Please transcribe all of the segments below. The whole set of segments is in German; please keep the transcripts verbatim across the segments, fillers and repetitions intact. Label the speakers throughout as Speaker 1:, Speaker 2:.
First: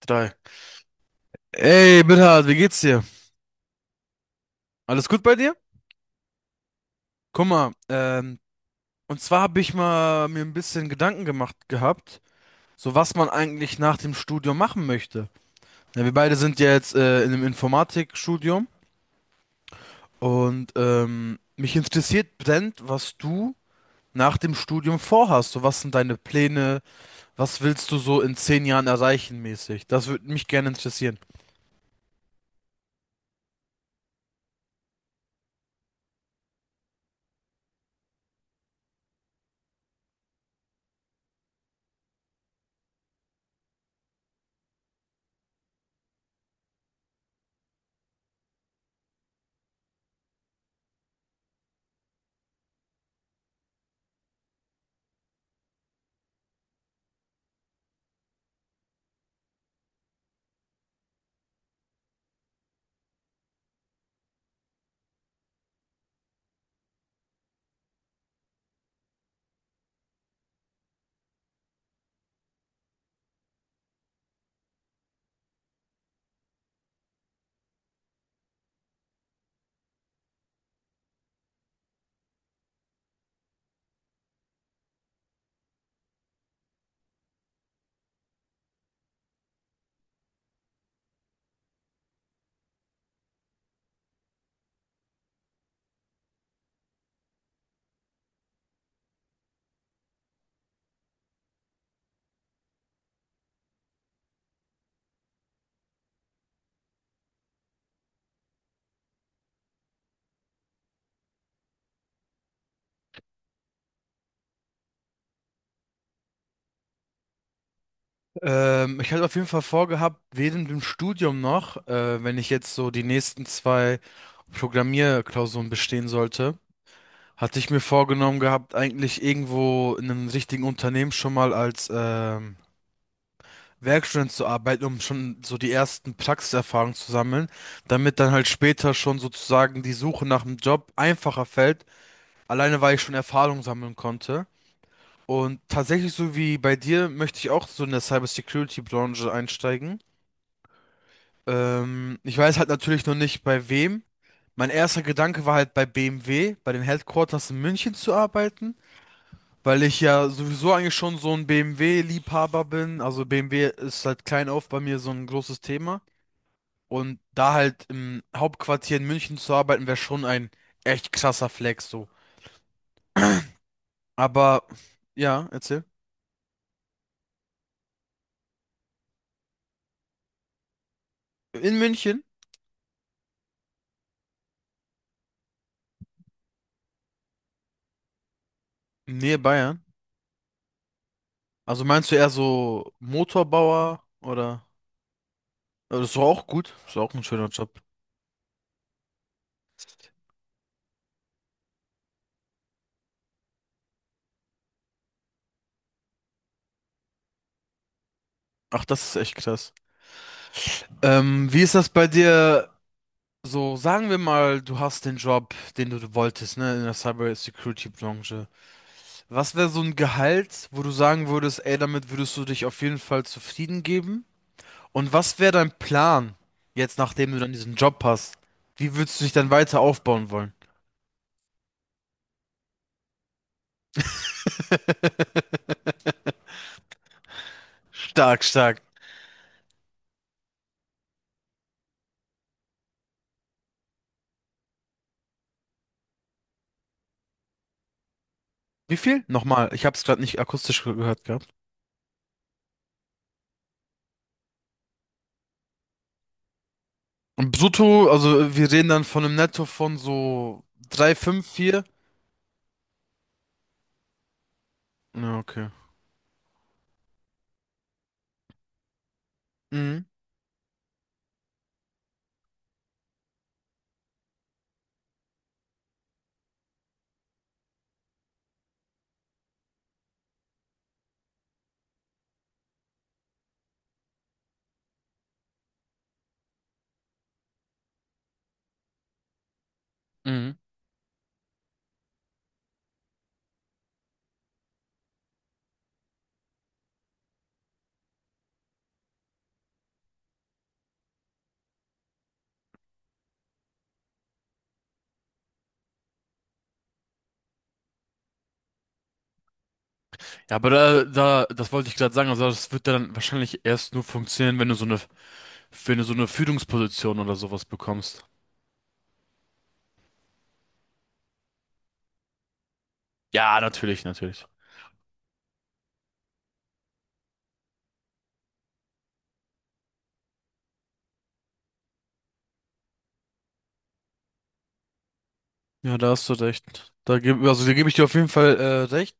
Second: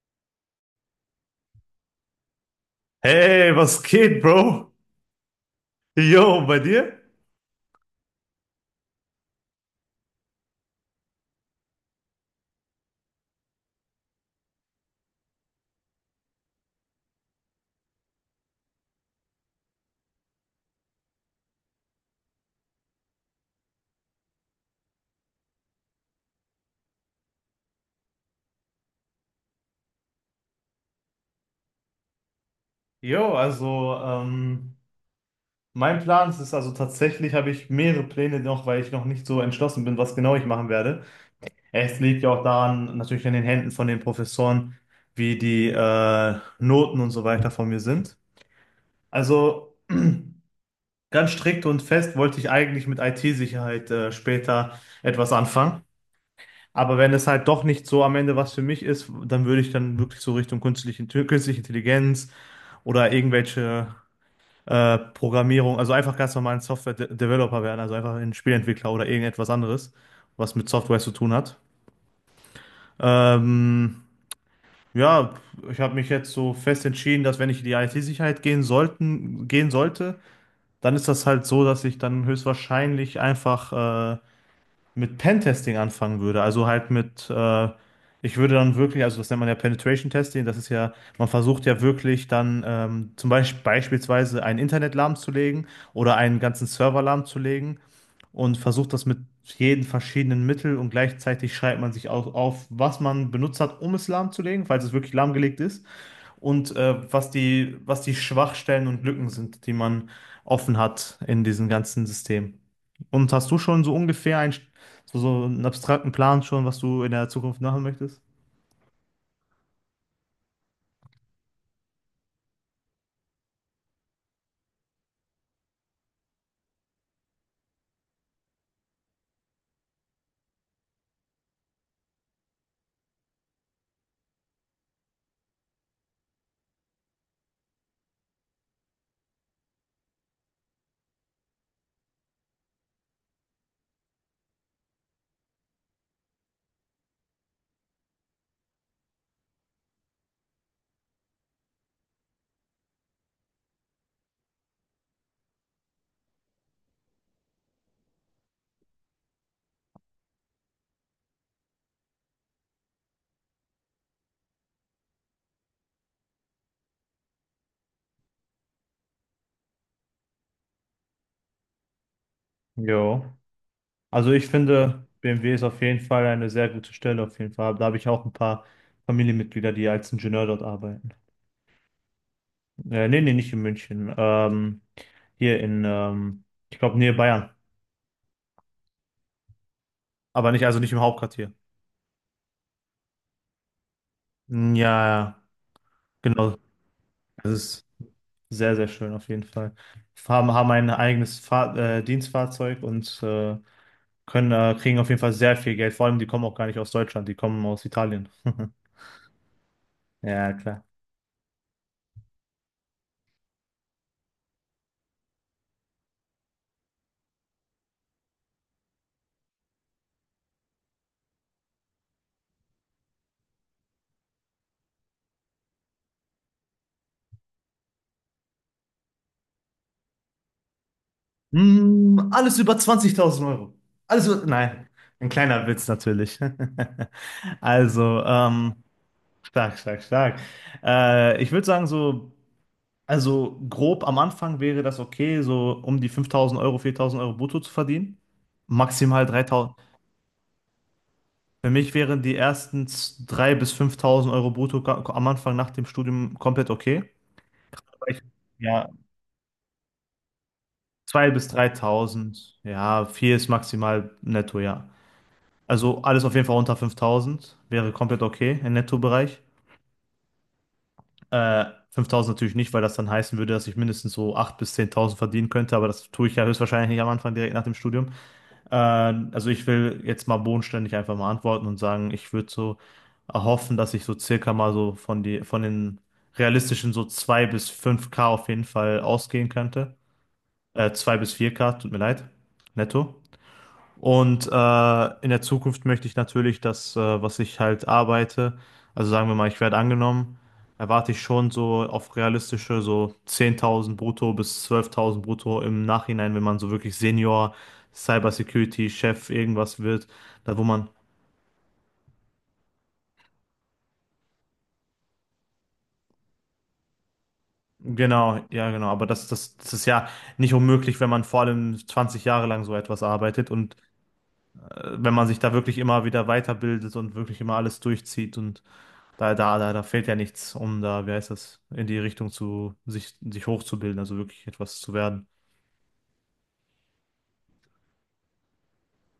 Speaker 1: Drei. Ey, Bernhard, wie geht's dir?
Speaker 2: Hey, was geht, Bro?
Speaker 1: Alles gut bei dir?
Speaker 2: Yo, bei dir?
Speaker 1: Guck mal, ähm, und zwar habe ich mal mir ein bisschen Gedanken gemacht gehabt, so was man eigentlich nach dem Studium machen möchte. Ja, wir beide sind ja jetzt äh, in einem Informatikstudium und ähm, mich interessiert brennend, was du nach dem Studium vorhast. So, was sind deine Pläne? Was willst du so in zehn Jahren erreichen mäßig? Das würde mich gerne interessieren.
Speaker 2: Yo, also ähm, mein Plan ist also tatsächlich, habe ich mehrere Pläne noch, weil ich noch nicht so entschlossen bin, was genau ich machen werde. Es liegt ja auch daran, natürlich an den Händen von den Professoren, wie die äh, Noten und so weiter von mir sind. Also ganz strikt und fest wollte ich eigentlich mit I T-Sicherheit äh, später etwas anfangen. Aber wenn es halt doch nicht so am Ende was für mich ist, dann würde ich dann wirklich so Richtung künstliche, künstliche Intelligenz oder irgendwelche äh, Programmierung, also einfach ganz normal ein Software-Developer werden, also einfach ein Spielentwickler oder irgendetwas anderes, was mit Software zu tun hat. Ähm, ja, ich habe mich jetzt so fest entschieden, dass wenn ich in die I T-Sicherheit gehen sollten, gehen sollte, dann ist das halt so, dass ich dann höchstwahrscheinlich einfach äh, mit Pentesting anfangen würde. Also halt mit, äh, ich würde dann wirklich, also das nennt man ja Penetration Testing, das ist ja, man versucht ja wirklich dann ähm, zum Beispiel beispielsweise einen Internet lahmzulegen oder einen ganzen Server lahmzulegen und versucht das mit jeden verschiedenen Mittel und gleichzeitig schreibt man sich auch auf, was man benutzt hat, um es lahmzulegen, falls es wirklich lahmgelegt ist und äh, was die, was die Schwachstellen und Lücken sind, die man offen hat in diesem ganzen System. Und hast du schon so ungefähr ein, so, so einen abstrakten Plan schon, was du in der Zukunft machen möchtest?
Speaker 1: Ähm, ich hatte auf jeden Fall vorgehabt, während dem Studium noch, äh, wenn ich jetzt so die nächsten zwei Programmierklausuren bestehen sollte, hatte ich mir vorgenommen gehabt, eigentlich irgendwo in einem richtigen Unternehmen schon mal als ähm, Werkstudent zu arbeiten, um schon so die ersten Praxiserfahrungen zu sammeln, damit dann halt später schon sozusagen die Suche nach einem Job einfacher fällt, alleine weil ich schon Erfahrung sammeln konnte. Und tatsächlich, so wie bei dir, möchte ich auch so in der Cybersecurity-Branche einsteigen. Ähm, ich weiß halt natürlich noch nicht bei wem. Mein erster Gedanke war halt bei B M W, bei den Headquarters in München zu arbeiten, weil ich ja sowieso eigentlich schon so ein B M W-Liebhaber bin. Also B M W ist halt klein auf bei mir so ein großes Thema. Und da halt im Hauptquartier in München zu arbeiten, wäre schon ein echt krasser Flex so.
Speaker 2: Jo. Also ich
Speaker 1: Aber
Speaker 2: finde,
Speaker 1: ja,
Speaker 2: B M W ist auf
Speaker 1: erzähl.
Speaker 2: jeden Fall eine sehr gute Stelle, auf jeden Fall. Da habe ich auch ein paar Familienmitglieder, die als Ingenieur dort arbeiten.
Speaker 1: In München,
Speaker 2: Äh, nee, nee, nicht in München. Ähm, hier in, ähm, ich glaube, Nähe Bayern.
Speaker 1: in Nähe Bayern.
Speaker 2: Aber nicht, also nicht im Hauptquartier.
Speaker 1: Also meinst du eher so Motorbauer oder?
Speaker 2: Ja, ja,
Speaker 1: Aber das ist doch auch
Speaker 2: genau.
Speaker 1: gut. Das ist auch ein schöner
Speaker 2: Das
Speaker 1: Job.
Speaker 2: ist. Sehr, sehr schön auf jeden Fall. Haben, haben ein eigenes Fahr äh, Dienstfahrzeug und äh, können, äh, kriegen auf jeden Fall sehr viel Geld. Vor allem, die kommen auch gar nicht aus Deutschland, die kommen aus Italien.
Speaker 1: Ach, das ist echt krass.
Speaker 2: Ja, klar.
Speaker 1: Ähm, wie ist das bei dir? So, sagen wir mal, du hast den Job, den du wolltest, ne, in der Cyber-Security-Branche. Was wäre so ein Gehalt, wo du sagen würdest, ey, damit würdest du dich auf jeden Fall zufrieden geben? Und was wäre dein Plan, jetzt nachdem du dann diesen Job hast? Wie würdest du dich dann weiter aufbauen wollen?
Speaker 2: Mm, alles über zwanzigtausend Euro. Alles über, nein, ein kleiner Witz natürlich. Also,
Speaker 1: Stark,
Speaker 2: ähm,
Speaker 1: stark.
Speaker 2: stark, stark, stark. Äh, ich würde sagen, so, also grob am Anfang wäre das okay, so um die fünftausend Euro, viertausend Euro brutto zu verdienen.
Speaker 1: Wie viel?
Speaker 2: Maximal
Speaker 1: Nochmal,
Speaker 2: dreitausend.
Speaker 1: ich habe es gerade nicht akustisch ge- gehört gehabt.
Speaker 2: Für mich wären die ersten z- dreitausend bis fünftausend Euro brutto ka- am Anfang nach dem Studium komplett okay.
Speaker 1: Und brutto,
Speaker 2: Aber ich,
Speaker 1: also wir reden
Speaker 2: ja,
Speaker 1: dann von einem Netto von so drei,
Speaker 2: zweitausend
Speaker 1: fünf,
Speaker 2: bis
Speaker 1: vier.
Speaker 2: dreitausend. Ja, vier ist maximal netto, ja.
Speaker 1: Ja, okay.
Speaker 2: Also alles auf jeden Fall unter fünftausend wäre komplett okay im Nettobereich.
Speaker 1: Mhm.
Speaker 2: Äh, Fünftausend natürlich nicht, weil das dann heißen würde, dass ich mindestens so achttausend bis zehntausend verdienen könnte, aber das tue ich ja höchstwahrscheinlich nicht am Anfang direkt nach dem Studium. Äh, also ich will jetzt mal bodenständig einfach mal antworten und sagen, ich würde so erhoffen, dass ich so circa mal so von die, von den realistischen so zwei bis fünf k auf jeden Fall ausgehen könnte.
Speaker 1: Mhm.
Speaker 2: Äh, zwei bis vier k, tut mir leid. Netto. Und äh, in der Zukunft möchte ich natürlich das, äh, was ich halt arbeite, also sagen wir mal, ich werde angenommen, erwarte ich schon so auf realistische so zehntausend brutto bis zwölftausend brutto im Nachhinein, wenn man so wirklich Senior, Cybersecurity, Chef, irgendwas wird,
Speaker 1: Ja,
Speaker 2: da wo
Speaker 1: aber
Speaker 2: man,
Speaker 1: da, da, das wollte ich gerade sagen, also das wird dann wahrscheinlich erst nur funktionieren, wenn du so eine, wenn du so eine Führungsposition oder sowas bekommst.
Speaker 2: genau, ja genau, aber das, das, das ist ja nicht unmöglich, wenn man vor allem zwanzig Jahre lang so etwas arbeitet
Speaker 1: Ja,
Speaker 2: und
Speaker 1: natürlich, natürlich.
Speaker 2: äh, wenn man sich da wirklich immer wieder weiterbildet und wirklich immer alles durchzieht und Da, da, da, da fehlt ja nichts, um da, wie heißt das, in die Richtung zu, sich, sich hochzubilden, also wirklich etwas zu werden.
Speaker 1: Ja, da hast du recht. Da gebe, also da gebe ich dir auf jeden Fall äh, recht.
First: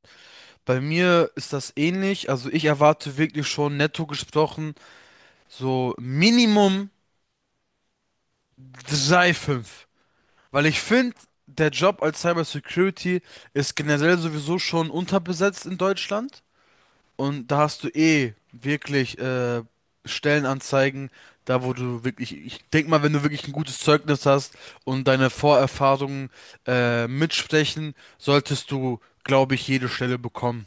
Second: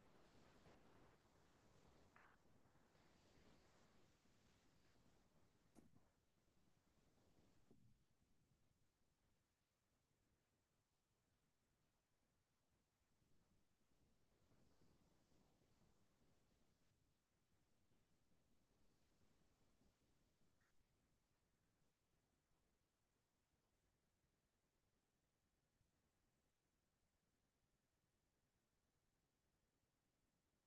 Speaker 1: Bei mir ist das ähnlich. Also ich erwarte wirklich schon netto gesprochen so Minimum drei Komma fünf, weil ich finde, der Job als Cyber Security ist generell sowieso schon unterbesetzt in Deutschland. Und da hast du eh wirklich äh, Stellenanzeigen, da wo du wirklich, ich denk mal, wenn du wirklich ein gutes Zeugnis hast und deine Vorerfahrungen äh, mitsprechen, solltest du, glaube ich, jede Stelle bekommen.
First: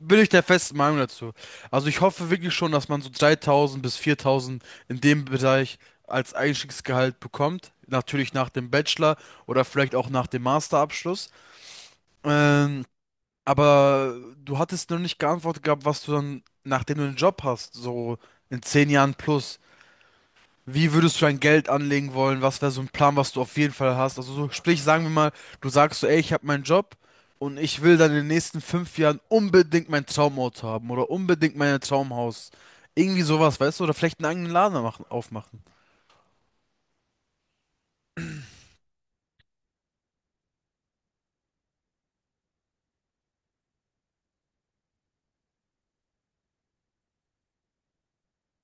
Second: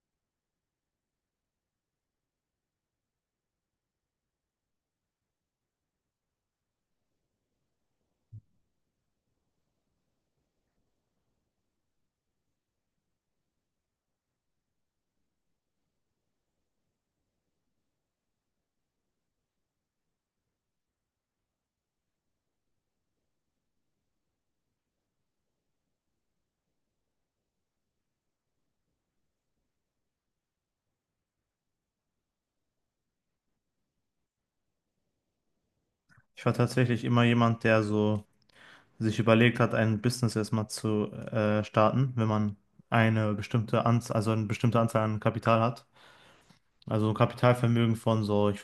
Speaker 1: Bin ich der festen Meinung dazu. Also ich hoffe wirklich schon, dass man so dreitausend bis viertausend in dem Bereich als Einstiegsgehalt bekommt. Natürlich nach dem Bachelor oder vielleicht auch nach dem Masterabschluss. Ähm, aber du hattest noch nicht geantwortet gehabt, was du dann, nachdem du einen Job hast, so in zehn Jahren plus, wie würdest du dein Geld anlegen wollen? Was wäre so ein Plan, was du auf jeden Fall hast? Also so, sprich, sagen wir mal, du sagst so, ey, ich habe meinen Job und ich will dann in den nächsten fünf Jahren unbedingt mein Traumauto haben oder unbedingt mein Traumhaus. Irgendwie sowas, weißt du? Oder vielleicht einen eigenen Laden machen, aufmachen.
Speaker 2: Ich war tatsächlich immer jemand, der so sich überlegt hat, ein Business erstmal zu äh, starten, wenn man eine bestimmte Anzahl, also eine bestimmte Anzahl an Kapital hat. Also ein Kapitalvermögen von so, ich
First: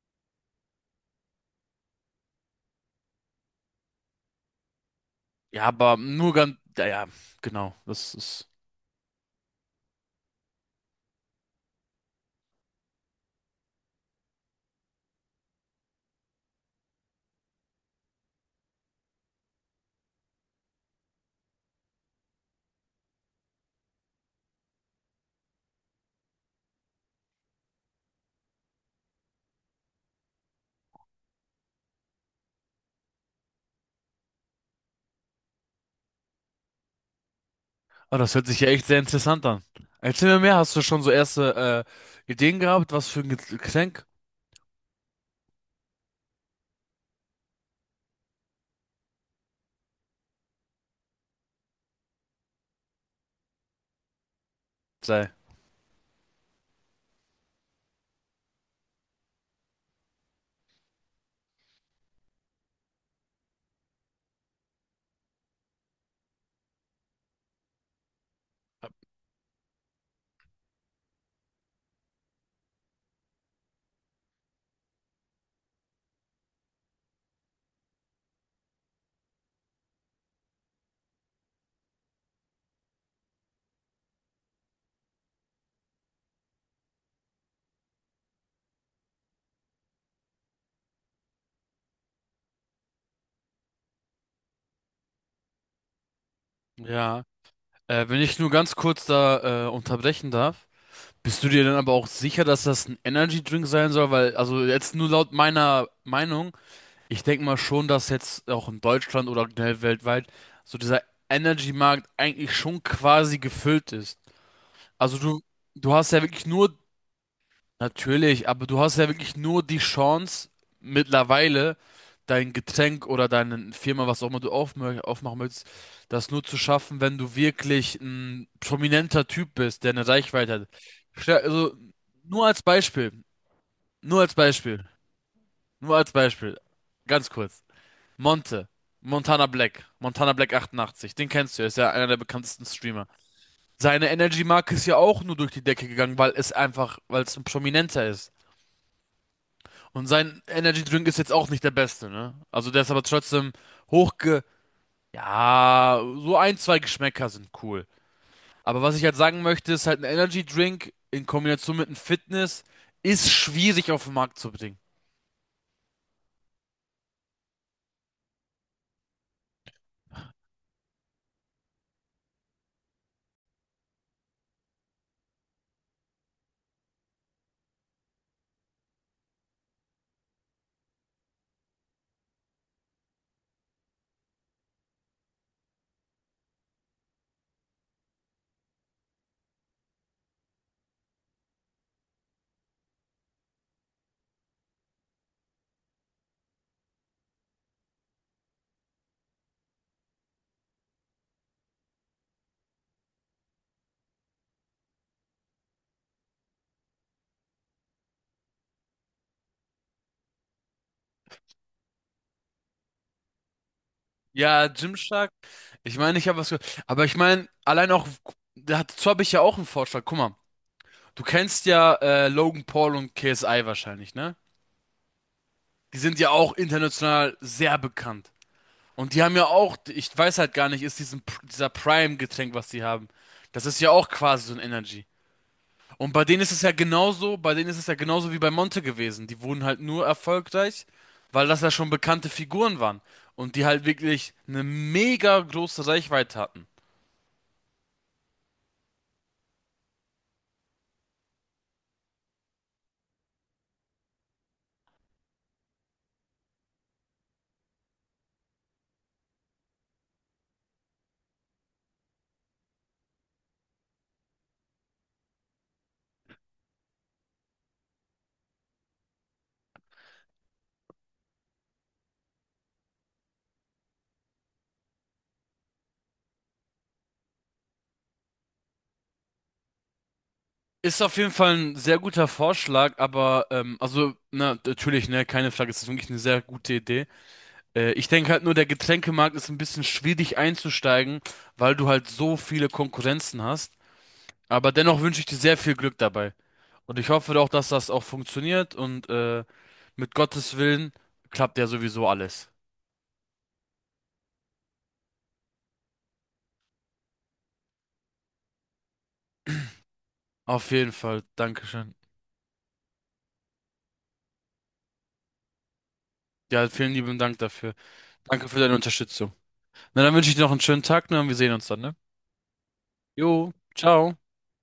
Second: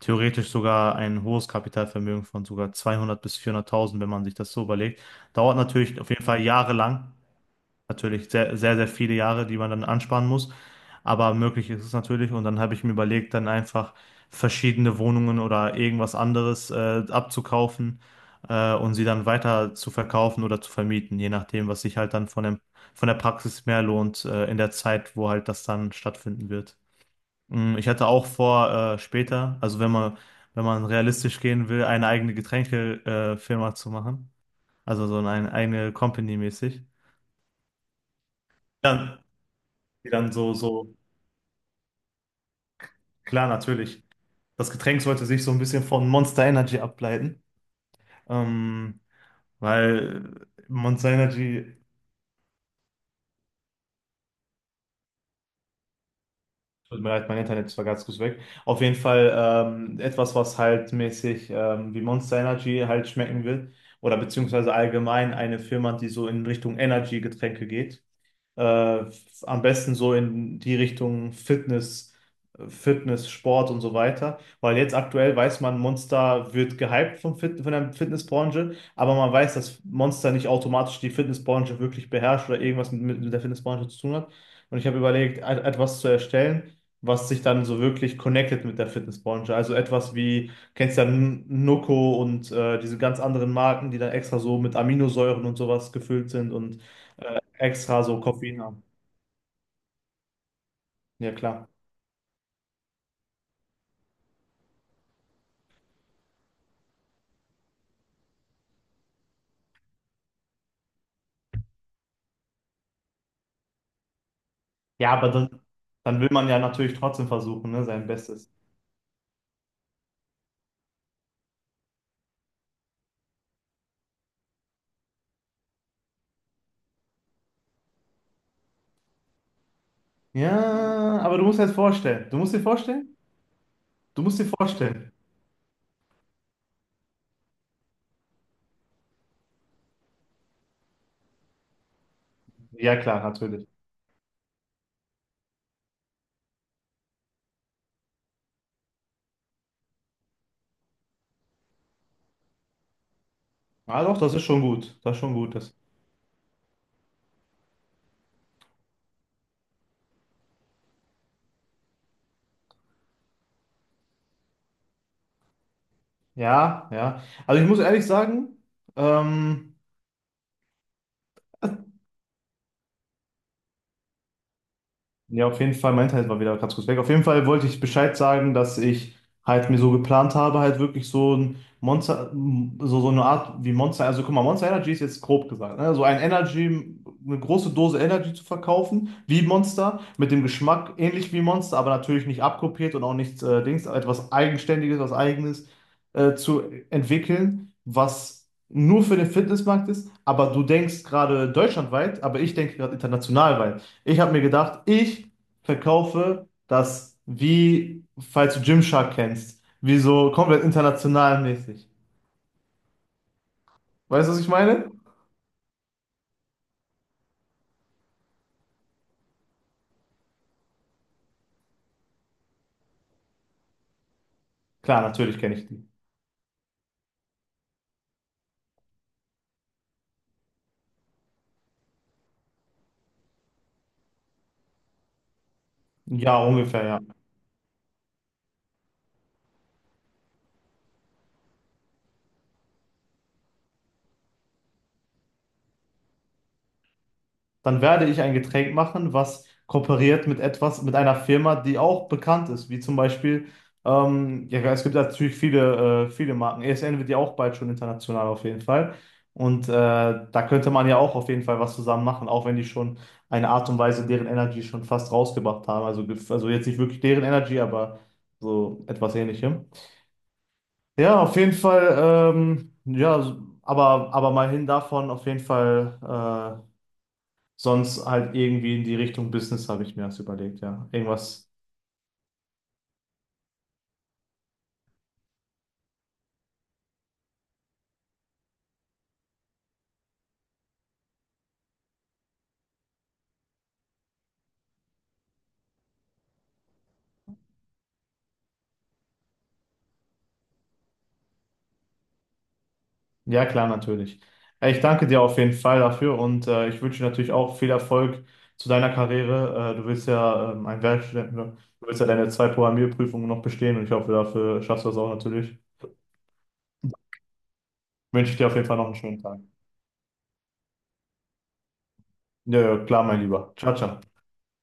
Speaker 2: theoretisch sogar ein hohes Kapitalvermögen von sogar zweihundert bis vierhunderttausend, wenn man sich das so überlegt. Dauert
Speaker 1: Ja, aber
Speaker 2: natürlich auf jeden
Speaker 1: nur
Speaker 2: Fall
Speaker 1: ganz, ja, ja,
Speaker 2: jahrelang.
Speaker 1: genau, das
Speaker 2: Natürlich
Speaker 1: ist.
Speaker 2: sehr, sehr, sehr viele Jahre, die man dann ansparen muss. Aber möglich ist es natürlich. Und dann habe ich mir überlegt, dann einfach verschiedene Wohnungen oder irgendwas anderes äh, abzukaufen äh, und sie dann weiter zu verkaufen oder zu vermieten, je nachdem, was sich halt dann von dem, von der Praxis mehr lohnt äh, in der Zeit, wo halt das dann stattfinden wird. Mm, Ich hatte auch vor, äh, später, also wenn man, wenn man, realistisch gehen will, eine eigene Getränkefirma äh, Firma zu machen. Also so eine eigene Company mäßig.
Speaker 1: Oh, das hört sich ja echt sehr
Speaker 2: Dann,
Speaker 1: interessant an.
Speaker 2: die
Speaker 1: Erzähl
Speaker 2: dann
Speaker 1: mir
Speaker 2: so,
Speaker 1: mehr, hast du
Speaker 2: so,
Speaker 1: schon so erste äh, Ideen gehabt, was für ein Get-
Speaker 2: klar, natürlich.
Speaker 1: Getränk
Speaker 2: Das Getränk sollte sich so ein bisschen von Monster Energy ableiten. Ähm, Weil Monster Energy.
Speaker 1: sei?
Speaker 2: Tut mir leid, mein Internet war ganz kurz weg. Auf jeden Fall ähm, etwas, was halt mäßig ähm, wie Monster Energy halt schmecken wird. Oder beziehungsweise allgemein eine Firma, die so in Richtung Energy-Getränke geht. Äh, f- am besten so in die Richtung Fitness, Fitness, Sport und so weiter. Weil jetzt aktuell weiß man, Monster wird gehypt vom Fit von der Fitnessbranche, aber man weiß, dass Monster nicht automatisch die Fitnessbranche wirklich beherrscht oder irgendwas mit, mit der Fitnessbranche zu tun hat. Und ich habe überlegt, et- etwas zu erstellen, was sich dann so wirklich connected mit der Fitnessbranche. Also etwas wie, kennst ja N- Nocco und äh, diese ganz anderen Marken, die dann extra so mit Aminosäuren und sowas gefüllt sind und
Speaker 1: Ja,
Speaker 2: extra
Speaker 1: äh,
Speaker 2: so
Speaker 1: wenn ich nur
Speaker 2: Koffein
Speaker 1: ganz
Speaker 2: haben.
Speaker 1: kurz da äh, unterbrechen darf,
Speaker 2: Ja,
Speaker 1: bist du dir
Speaker 2: klar.
Speaker 1: dann aber auch sicher, dass das ein Energy Drink sein soll? Weil, also jetzt nur laut meiner Meinung, ich denke mal schon, dass jetzt auch in Deutschland oder generell weltweit so dieser Energy Markt eigentlich schon quasi gefüllt ist.
Speaker 2: Ja,
Speaker 1: Also
Speaker 2: aber
Speaker 1: du,
Speaker 2: dann,
Speaker 1: du hast
Speaker 2: dann
Speaker 1: ja
Speaker 2: will
Speaker 1: wirklich
Speaker 2: man ja
Speaker 1: nur
Speaker 2: natürlich trotzdem versuchen, ne, sein
Speaker 1: natürlich,
Speaker 2: Bestes.
Speaker 1: aber du hast ja wirklich nur die Chance, mittlerweile dein Getränk oder deine Firma, was auch immer du aufmö aufmachen möchtest, das nur zu schaffen, wenn du wirklich ein prominenter Typ bist, der eine Reichweite hat.
Speaker 2: Ja,
Speaker 1: Stell-
Speaker 2: aber du musst dir
Speaker 1: Also,
Speaker 2: jetzt vorstellen. Du
Speaker 1: nur
Speaker 2: musst dir
Speaker 1: als Beispiel,
Speaker 2: vorstellen?
Speaker 1: nur
Speaker 2: Du
Speaker 1: als
Speaker 2: musst dir
Speaker 1: Beispiel,
Speaker 2: vorstellen.
Speaker 1: nur als Beispiel, ganz kurz. Monte, Montana Black, Montana Black achtundachtzig, den kennst du, ist ja einer der bekanntesten
Speaker 2: Ja,
Speaker 1: Streamer.
Speaker 2: klar, natürlich.
Speaker 1: Seine Energy-Marke ist ja auch nur durch die Decke gegangen, weil es einfach, weil es ein Prominenter ist. Und sein Energy Drink ist jetzt auch nicht der beste, ne? Also der ist aber trotzdem
Speaker 2: Ah, doch, das ist
Speaker 1: hochge...
Speaker 2: schon gut. Das ist schon gut. Das.
Speaker 1: Ja, so ein, zwei Geschmäcker sind cool. Aber was ich halt sagen möchte, ist halt ein Energy Drink in Kombination mit einem Fitness ist schwierig auf den Markt zu bringen.
Speaker 2: Ja, ja. Also ich muss ehrlich sagen, ähm, ja, auf jeden Fall, mein Internet war wieder ganz kurz weg. Auf jeden Fall wollte ich Bescheid sagen, dass ich halt mir so geplant habe, halt wirklich so ein Monster, so, so eine Art wie Monster, also guck mal, Monster Energy ist jetzt grob gesagt, ne? So ein Energy, eine große Dose Energy zu verkaufen, wie Monster, mit dem Geschmack ähnlich wie Monster, aber natürlich nicht abkopiert und auch nichts äh, Dings, etwas Eigenständiges, was Eigenes äh, zu entwickeln, was nur für den Fitnessmarkt ist, aber du denkst gerade deutschlandweit, aber ich denke gerade international weit. Ich habe mir gedacht, ich verkaufe das wie, falls du Gymshark kennst, wie so komplett international mäßig. Weißt du, was ich
Speaker 1: Ja,
Speaker 2: meine?
Speaker 1: Gymshark. Ich meine, ich habe was gehört. Aber ich meine, allein auch, da hat- dazu habe ich ja auch einen Vorschlag. Guck mal, du kennst ja äh, Logan Paul und K S I wahrscheinlich, ne?
Speaker 2: Klar, natürlich kenne ich die.
Speaker 1: Die sind ja auch international sehr bekannt. Und die haben ja auch, ich weiß halt gar nicht, ist diesen, dieser Prime-Getränk, was die haben. Das ist ja auch quasi so ein Energy. Und bei denen
Speaker 2: Ja,
Speaker 1: ist es ja
Speaker 2: ungefähr, ja.
Speaker 1: genauso, bei denen ist es ja genauso wie bei Monte gewesen. Die wurden halt nur erfolgreich, weil das ja schon bekannte Figuren waren. Und die halt wirklich eine mega große Reichweite hatten.
Speaker 2: Dann werde ich ein Getränk machen, was kooperiert mit etwas, mit einer Firma, die auch bekannt ist, wie zum Beispiel, ähm, ja, es gibt natürlich viele, äh, viele Marken. E S N wird ja auch bald schon international auf jeden Fall. Und äh, da könnte man ja auch auf jeden Fall was zusammen machen, auch wenn die schon eine Art und Weise deren Energy schon fast rausgebracht haben. Also, gef- also jetzt nicht wirklich deren Energy, aber so etwas Ähnlichem. Ja, auf jeden Fall, ähm, ja, aber, aber mal hin davon, auf jeden Fall, äh, sonst halt irgendwie in die Richtung Business habe ich mir das überlegt, ja.
Speaker 1: Ist auf jeden
Speaker 2: Irgendwas.
Speaker 1: Fall ein sehr guter Vorschlag, aber ähm, also na, natürlich, ne, keine Frage, es ist wirklich eine sehr gute Idee. Äh, ich denke halt nur, der Getränkemarkt ist ein bisschen schwierig einzusteigen, weil du halt so viele Konkurrenzen hast. Aber dennoch wünsche ich dir sehr viel Glück dabei. Und ich hoffe doch, dass das auch funktioniert und äh, mit Gottes Willen klappt ja sowieso alles.
Speaker 2: Ja, klar, natürlich. Äh, Ich danke dir auf jeden Fall dafür und äh, ich wünsche dir natürlich auch viel Erfolg zu deiner Karriere. Äh, du willst ja ähm,
Speaker 1: Auf
Speaker 2: ein
Speaker 1: jeden Fall.
Speaker 2: Werkstudent, ne? Du
Speaker 1: Dankeschön.
Speaker 2: willst ja deine zwei Programmierprüfungen noch bestehen und ich hoffe, dafür schaffst du das auch natürlich.
Speaker 1: Ja, vielen lieben Dank dafür.
Speaker 2: Wünsche ich dir
Speaker 1: Danke
Speaker 2: auf
Speaker 1: für
Speaker 2: jeden
Speaker 1: deine
Speaker 2: Fall noch einen schönen
Speaker 1: Unterstützung.
Speaker 2: Tag.
Speaker 1: Na, dann wünsche ich dir noch einen schönen Tag, ne, und wir sehen uns dann, ne?
Speaker 2: Ja, ja, klar, mein
Speaker 1: Jo,
Speaker 2: Lieber. Ciao, ciao.
Speaker 1: ciao.